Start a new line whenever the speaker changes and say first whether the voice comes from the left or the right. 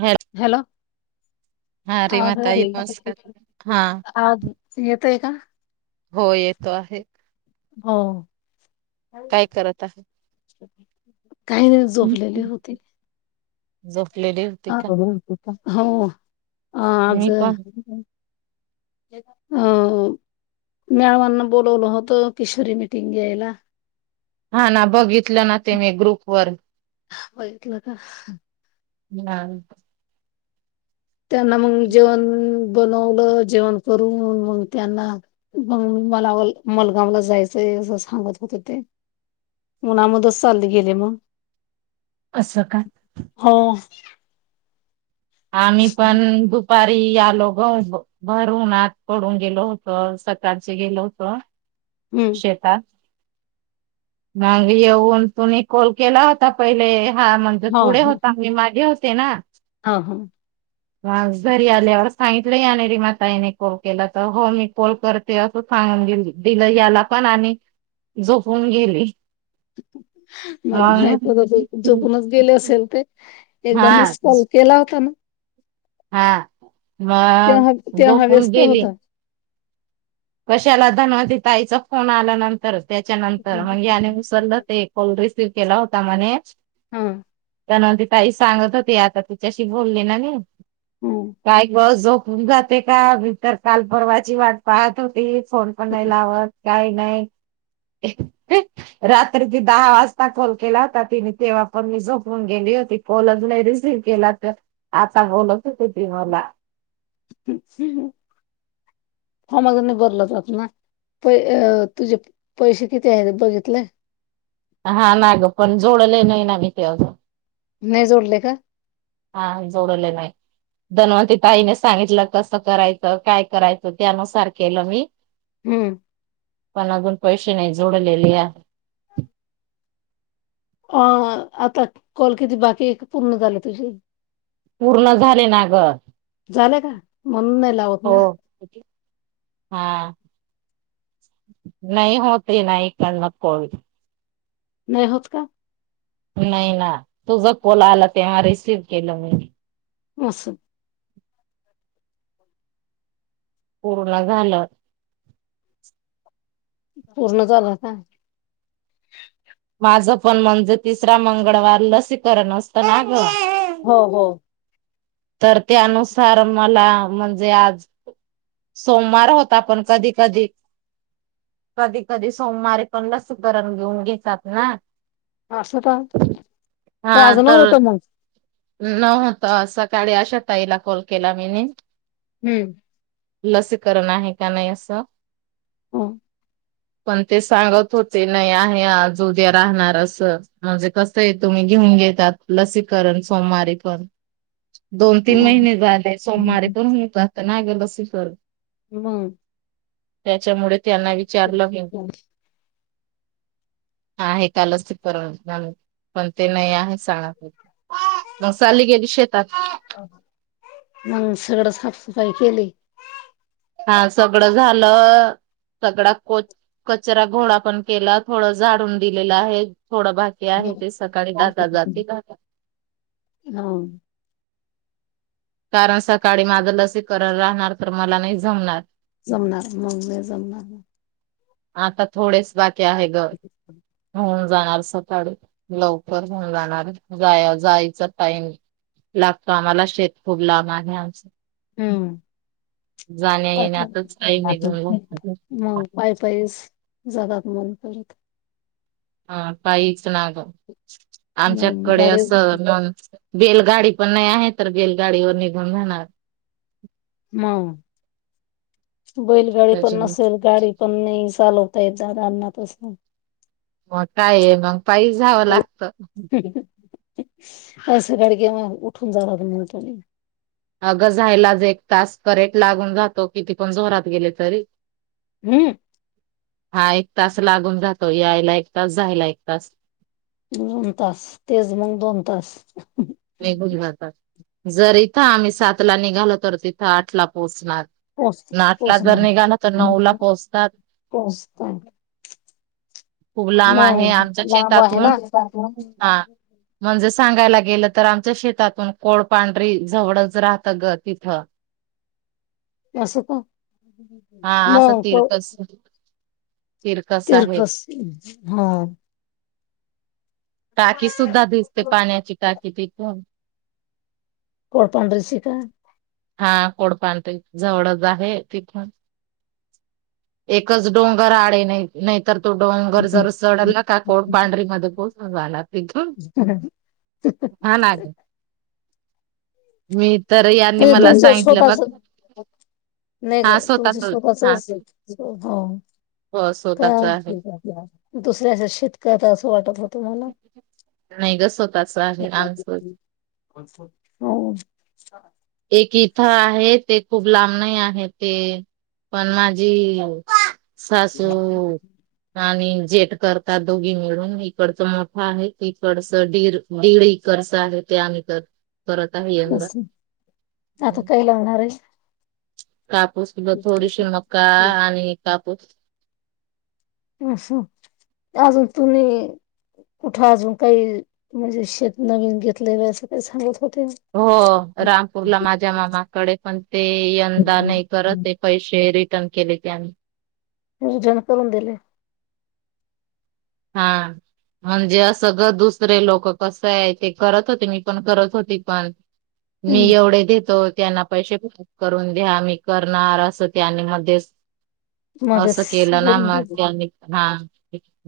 right: हा.
left: हॅलो?
right: हा, रे माताई, नमस्कार!
left: येतोय
right: हा.
left: आवाज येतोय का?
right: हो, येतो आहे.
left: हो.
right: काय करत आहे?
left: काही नाही, झोपलेली होती.
right: झोपलेली?
left: अ,
right: का
left: हो, आज
right: मी पण
left: अ मॅडमांना बोलवलं होतं, किशोरी मिटिंग घ्यायला.
right: हा ना, बघितलं ना ते मी ग्रुप वर.
left: बघितलं का
right: हा.
left: त्यांना मग जेवण बनवलं, जेवण करून मग त्यांना मग, मला मलगावला जायचंय असं सांगत होतं ते उन्हामध्येच चालत गेले म
right: असं का?
left: हो.
right: आम्ही पण
left: हम्म
right: दुपारी आलो ग. भर उन्हात पडून गेलो होतो, सकाळच गेलो होत. शेतात मग येऊन तुम्ही कॉल केला होता पहिले. हा, म्हणजे पुढे होता, मी मागे होते ना.
left: हा हा.
right: मग घरी आल्यावर सांगितलं यानेरी माताईने कॉल केला, तर हो मी कॉल करते ते असं सांगून गेल, दिलं याला पण आणि झोपून गेली.
left: मला
right: मग
left: माहित [unintelligible] झोपूनच गेले असेल ते. एकदा
right: हा
left: मिस कॉल केला होता ना.
right: हा मग
left: तेव्हा, तेव्हा
right: झोपून
left: व्यस्त
right: गेली
left: होता.
right: कशाला धनवती ताईचा फोन आल्यानंतर, त्याच्यानंतर मग ये आणि विसरलं ते कॉल रिसीव केला होता म्हणे,
left: हा
right: धनवती ताई सांगत होती, आता तुच्याशी बोलले ना मी.
left: ह
right: काही बस झोपून जाते का, मी तर काल पर्वाची वाट पाहत ते फोन पण नाही लावत, काही नाही. रात्रीचे दहा वाजता कॉल केला होता तिने, तेव्हा पण मी झोपून गेली होती. फोनच नाही रिसीव केला तर, आता बोलत होती ती मला.
left: [unintelligible] जात ना. प तुझे पैसे किती आहे बघितले?
right: हा ना ग, पण जोडले नाही ना मी ते अजून
left: नाही जोडले का?
right: हा, जोडले नाही. धनवंती ताईने सांगितलं, कसं करायचं, काय करायचं, त्यानुसार केलं मी
left: हम्म!
right: मला अजून पैसे नाही जोडलेले.
left: [inaudible] अ आता कॉल किती बाकी आहे का पूर्ण झालं तुझी?
right: पूर्ण झाले ना ग.
left: झालेय का म्हण ला.
right: हो हा. नाही होत नाही करण कॉल.
left: नाही होत का?
right: नाही ना तुझ कोल आला तेव्हा रिसीव केलं मी.
left: असे.
right: पूर्ण झालं.
left: पूर्ण झालं का?
right: माझं पण म्हणजे तिसरा मंगळवार लसीकरण असतं ना ग.
left: हो हो.
right: तर त्यानुसार मला म्हणजे आज सोमवार होता पण कधी कधी कधी कधी सोमवारीे पण लसीकरण घेऊन घेतात ना.
left: असं का तर आज न होतं मग.
right: नवत सकाळी आशाताई ला कॉल केला मी न
left: हम्म.
right: लसीकरण आहे का नाही असं.
left: हम्म.
right: पण ते सांगत होते नाही आहे आज उद्या राहणार असं. म्हणजे कसं आहे तुम्ही घेऊन घेतात लसीकरण सोमवारी पण. दोन तीन
left: हो.
right: महिने बाद आहे सोमवारीे पण होऊन जातो ना ग लसीकरण.
left: हम्म.
right: त्याच्यामुळे त्यांना विचारलं मी. आहे कालच त पर पण ते नाही आहे सांगज मग चालली गेली शेतात.
left: मग सगळं साफसफाई केली.
right: हा सगळं झालं. सगळा को कचरा गोळा पण केला थोडं झाडून दिलेलं आहे थोडं बाकी आहे ते सकाळी जात जाते गात.
left: हा.
right: कारण सकाळी माझं लसी करण राहणार तर मला नाही जमणार.
left: जमणार मग नाही जमणार.
right: आता थोडेच बाकी आहे ग होऊन जाणार सकाळी. लवकर होऊन जाणार जा जायचा टाईम लागतो आम्हाला शेत खूप लांब आहे आमचं.
left: हम्म.
right: जाण्या येण्यातच टाईम निघून
left: मंग पाई पाई जातात मंग
right: हा पायीच ना ग
left: मग
right: आमच्याकडे
left: गाडी
right: असं बेलगाडी पण नाही आहे तर बेलगाडीवर निघून जाणार.
left: ह बैलगाडी पण
right: त्याच्यामुळे
left: नसेल गाडी पण नाही साधं. ताई जरारानापासनं.
right: मग काय मग पायी जावं लागत.
left: आज सकाळी उठून जावा लागतो.
right: अग जायलाच एक तास करेक्ट लागून जातो किती पण जोरात गेले तरी.
left: हम्म
right: हा एक तास लागून जातो यायला एक तास जायला एक तास.
left: दोन तास तेच मंग दोन तास.
right: निघून जातात जर इथं आम्ही सातला निघालो तर तिथ आठला पोहोचणार.
left: पोच
right: न आठला जर
left: पोचणार.
right: निघाला तर नऊ ला पोहोचतात
left: पोचतात
right: खूप लांब आहे
left: मग
right: आमच्या
left: लांब आहे ना.
right: शेतातून हां. म्हणजे सांगायला गेल तर आमच्या शेतातून कोडपांढरी जवळच राहतं ग तिथ.
left: असं का
right: हा आता
left: मग
right: तीरकस.
left: तीरकस हां.
right: टाकी सुद्धा दिसते पाण्याची टाकी तिथून.
left: कोळ [unintelligible] शिका
right: हा कोडपांढरी ते जवळच आहे तिथून. एकच डोंगर आडय नाही नाही. तर तो डोंगर जर चढला का कोडपांडरीमध्ये पोहचून झाला तीथुन.
left: [inaudible]
right: हां ना मी तर यांनी
left: म्हणजे
right: मला
left: तुमचं
right: सांगितलं बघ
left: स्वतःच नाही ग
right: हा स्वतःच. हा
left: [unintelligible] हो
right: हो स्वतःच आहे
left: का दुसऱ्याच शेत कऱते अस वाटत होतं मला.
right: नाहीग स्वतःच आहे आमच.
left: हो
right: एक इथ आहे ते खूप लांब नाही आहे ते. पण माझी सासू. आणि जेट करतात दोघे मिळून इकडच मोठा आहे इकडच दीड दीड इकरच आहे ते आम्ही तर करत आहे यंदा.
left: असं आता काय लागणार आहेस.
right: कापूस किंवा थोडीशी मका आणि कापूस.
left: अस अजून तुम्ही कुठ अजून काही म्हणजे शेत नवीन घेतलस अस काही सांगत होतीस.
right: हो रामपूरला माझ्या मामाकडे पण ते यंदा नाही करतय. पैसे रिटर्न केले त्यांनी.
left: जन करून दिले.
right: हां म्हणजे अस ग दुसरे लोक कस आहे ते करत होते मी पण करत होती पण मी
left: हम्म
right: एवढे देतो त्यांना पैसे करून द्या मी करणार अस त्यानी मध्येच अस
left: मध्येच
right: केल ना
left: बोलून
right: मग
left: गेले.
right: त्यांनी हां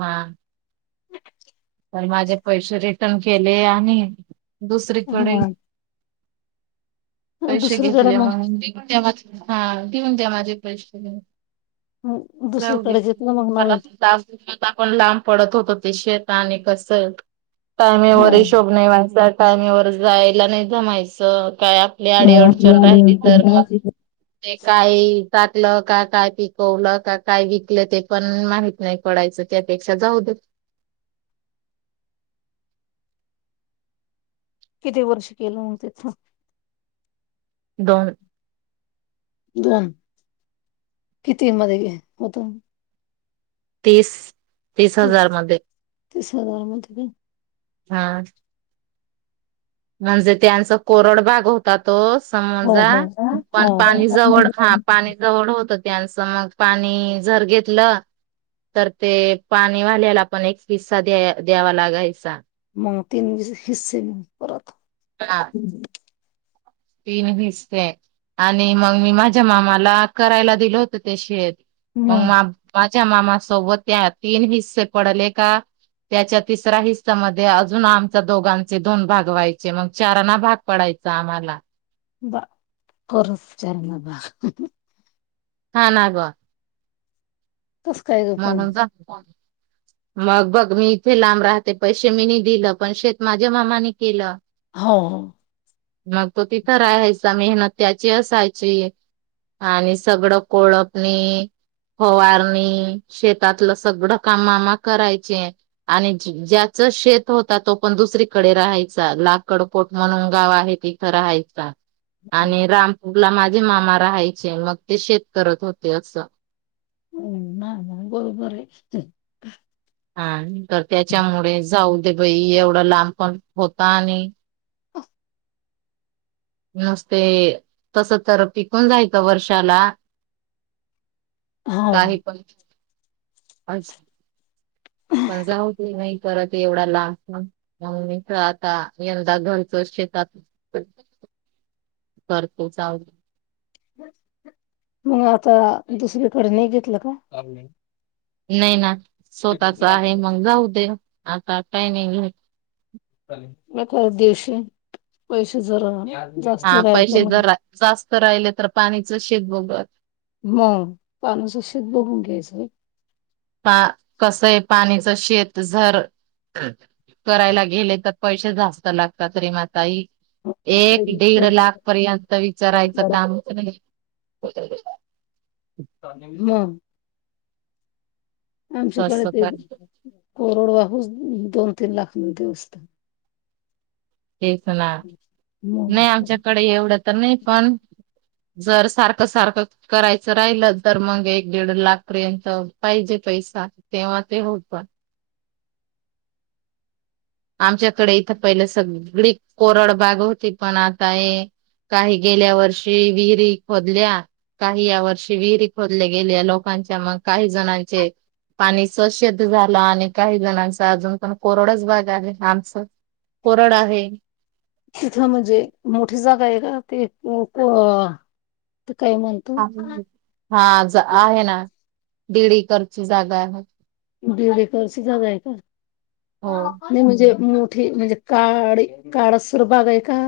right: हां तर माझे पैसे रिटर्न केले आणि दुसरीकडे
left: हा
right: पैसे घेतले मग तेव्हाच हा देऊन द्या माझे पैसे घेऊन. जाऊदे
left: दुसरीकडे घेतलं मग
right: डोक्याला
left: नवीन
right: ताप. त्यानलापण लांब पडत होतो ते शेत आणि कस. टायमेवर
left: हो.
right: हिशोभ नाही व्हायचा टायमेवर जायला नाही जमायच काय लय
left: गावातले
right: अडीअडचण राहिली
left: आलेपर्यंत
right: तर मग
left: अशीच
right: ते काय टाटलं, का काय पिकवलं, का काय विकलं, ते पण माहि नाही पडायचं, त्यापेक्षा जाऊ दे
left: किती वर्ष केलं तिथून
right: दोन
left: दोन, किती मध्ये होत?
right: तीस, तीस हजार मध्ये,
left: तीस हजार मध्ये का
right: हा. म्हणजे त्यांचा कोरड भाग होता तो,
left: हो
right: समजा,
left: हो
right: पण पाणी
left: हो
right: जवळ हा पाणी जवळ होत त्यांचं मग, पाणी झर घेतलं. तर ते पाणी वाल्याला पण एक पिस्सा द्या द्यावा लागायचा.
left: मग तीन हिस्से परत
right: हा.
left: हम्.
right: तीन हिस्से, आणि मग मी माझ्या मामाला करायला दिल होतं ते शेत. मग मा माझ्या मामा सोबत त्या, तीन हिस्से पडले का? त्याच्या तिसऱ्या हिस्सामध्ये अजून आमच्या दोघांचे दोन भाग व्हायचे, मग चारांना भाग पडायच आम्हाला
left: बा, कोरच चारणा बा.
right: हा, ना बा.
left: कस काय ग पण
right: म्हणून जा मग बघ मी इथे लांब राहते, पैसे मीनी दिलं, पण शेत माझ्या मामाने केलं.
left: हो.
right: मग तो तिथं राहायचा, मेहनत त्याची असायची. आणि सगळं कोळपणी, फवारणी शेतातलं सगळं काम मामा करायचे. आणि ज्याच शेत होत, तो पण दुसरीकडे राहायचा, लाकडपोट म्हणून गाव आहे की रहायचा. आणि रामपूरला माझे मामा राहायचे, मग ते शेत करत होते असं.
left: हम्! नाही नाही, बरोबर ये.
right: हा, तर त्याच्यामुळे जाऊ दे बाई, एवढा लांब पण होता, आणि
left: अ [inaudible]
right: नसते, तस तर टिकून जायचं वर्षाला
left: हो.
right: काही पण [unintelligible] पण जाऊ ते नाही परत एवढा ल [unintelligible] ममीच आता, यंदा घरचोर शेतात करतो चाव
left: मग आता, दुसरीकडे नाही घेतलं का?
right: नाही ना, स्वतःच आहे मग जाऊ दे, आता काही नाही घे
left: [unintelligible] दिवशी पैसे जरा
right: हा, पैसे जरा जास्त राहिले, तर पाणीच शेेत बघ
left: हम, पाणीच शेत बघून घ्यायचं.
right: पा कसय पाणीच शेत, जर करायला गेले तर पैसे जास्त लागतात, रेमातई. एक, दीड
left: पहिले
right: लाख पर्यंत विचारायचं
left: मग
right: कामच नाही.
left: म [inaudible]
right: तस
left: आमच्याकडे ते,
right: तर
left: कोरड वाहुस दोन तीन लाखमध्ये असत.
right: तेच ना
left: मग
right: नाही आमच्याकडे एवढं तर नाही पण. जर सारखं सारखं. करायचं राहिल तर मग एक दीड लाख पर्यंत पाहिजे पैसा. तेव्हा ते होत पण. आमच्याकडे इथं पहिले सगळी कोरड बाग होती पण आता हे. काही गेल्या वर्षी विहिरी खोदल्या. काही या वर्षी विहिरी खोदले गेले लोकांच्या मग काही जणांचे. पाणीच शेत झाला आणि काही जणांचा अजून पण कोरडच बाग. आहे आमचं कोरड आहे.
left: तिथं म्हणजे मोठी जागा आहे का ते. काय म्हणत.
right: हा आहे ना दडडीकरची जागा आहे.
left: बीले एकर जाग आहे का.
right: हो
left: आणि म्हणजे मोठी म्हणजे काळी काळासर बाग आहे का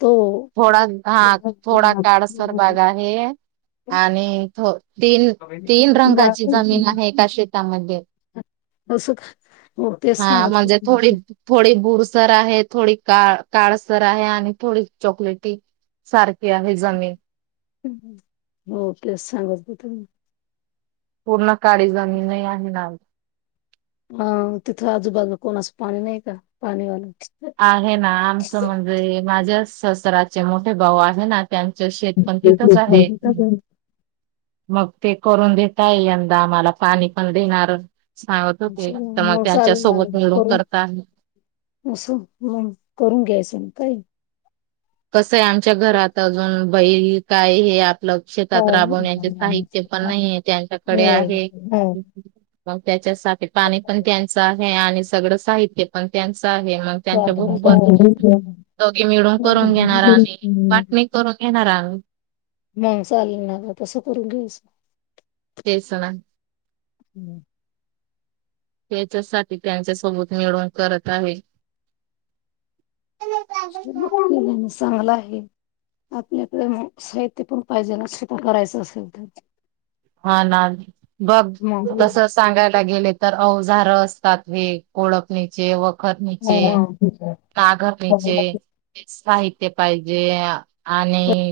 left: तो.
right: थोडा हा थोडा काळसर भाग आहे आणि थ तीन तीन रंगाची जमीन आहे एका शेतामध्ये.
left: तस का हो तेच
right: हा
left: सांगत
right: म्हणजे
left: होते.
right: थोडी थोडी बुरसर आहे थोडी काळ काळसर आहे आणि थोडी. चॉकलेटी सारखी आहे जमीन.
left: हो तेच सांगत ब त
right: पूर्ण काळी जमीनही आहे ना आमची.
left: हा तिथं आजूबाजूला कोणा असं पाणी नाही का पाणीवाला
right: आहे ना आमचं म्हणजे माझ्या शसराचे मोठे भाऊ आहे ना. त्यांचं शेतपण तिथंच आहे.
left: असं
right: मग ते करून देता ये यंदा आम्हाला पाणी पण देणार. सांगत होते तर मग त्यांच्या
left: चालू लागेल
right: सोबत मिळून
left: करून
right: करता.
left: असं हो करून घ्यायचं म काय.
right: कसं आहे आमच्या घरात अजून बैल काय हे.
left: हो
right: लक्षेतात राबवण्या यांचे साहित्य पण नाही त्यांच्याकडे
left: होय
right: आहे.
left: हो
right: मग त्याच्यासाठी पाणी पण त्यांचं आहे आणि सगळं साहित्य पण त्यांचं आहे मग. त्यांच्या बरोबर दघी मिळून. करून घेणार आणि वाटणी करून घेणार आ
left: मग चाल ना का तसं करून घ्यायचं.
right: केस ना.
left: [inaudible]
right: त्याच्यासाठी त्यांच्या सोबत मिळवून करत आहे.
left: काय आलेलं आहे म चांगला आहे. आपल्याकडे साहित्य पण पाहिजे ना स्छटं करायचं असेल तर.
right: हा ना बघ तस
left: मग
right: सांगायला गेले तर अवजार असतात हे ओळपणीचे व वखर नीचेे नागर नीचेे. ते साहित्य पाहिजे आणि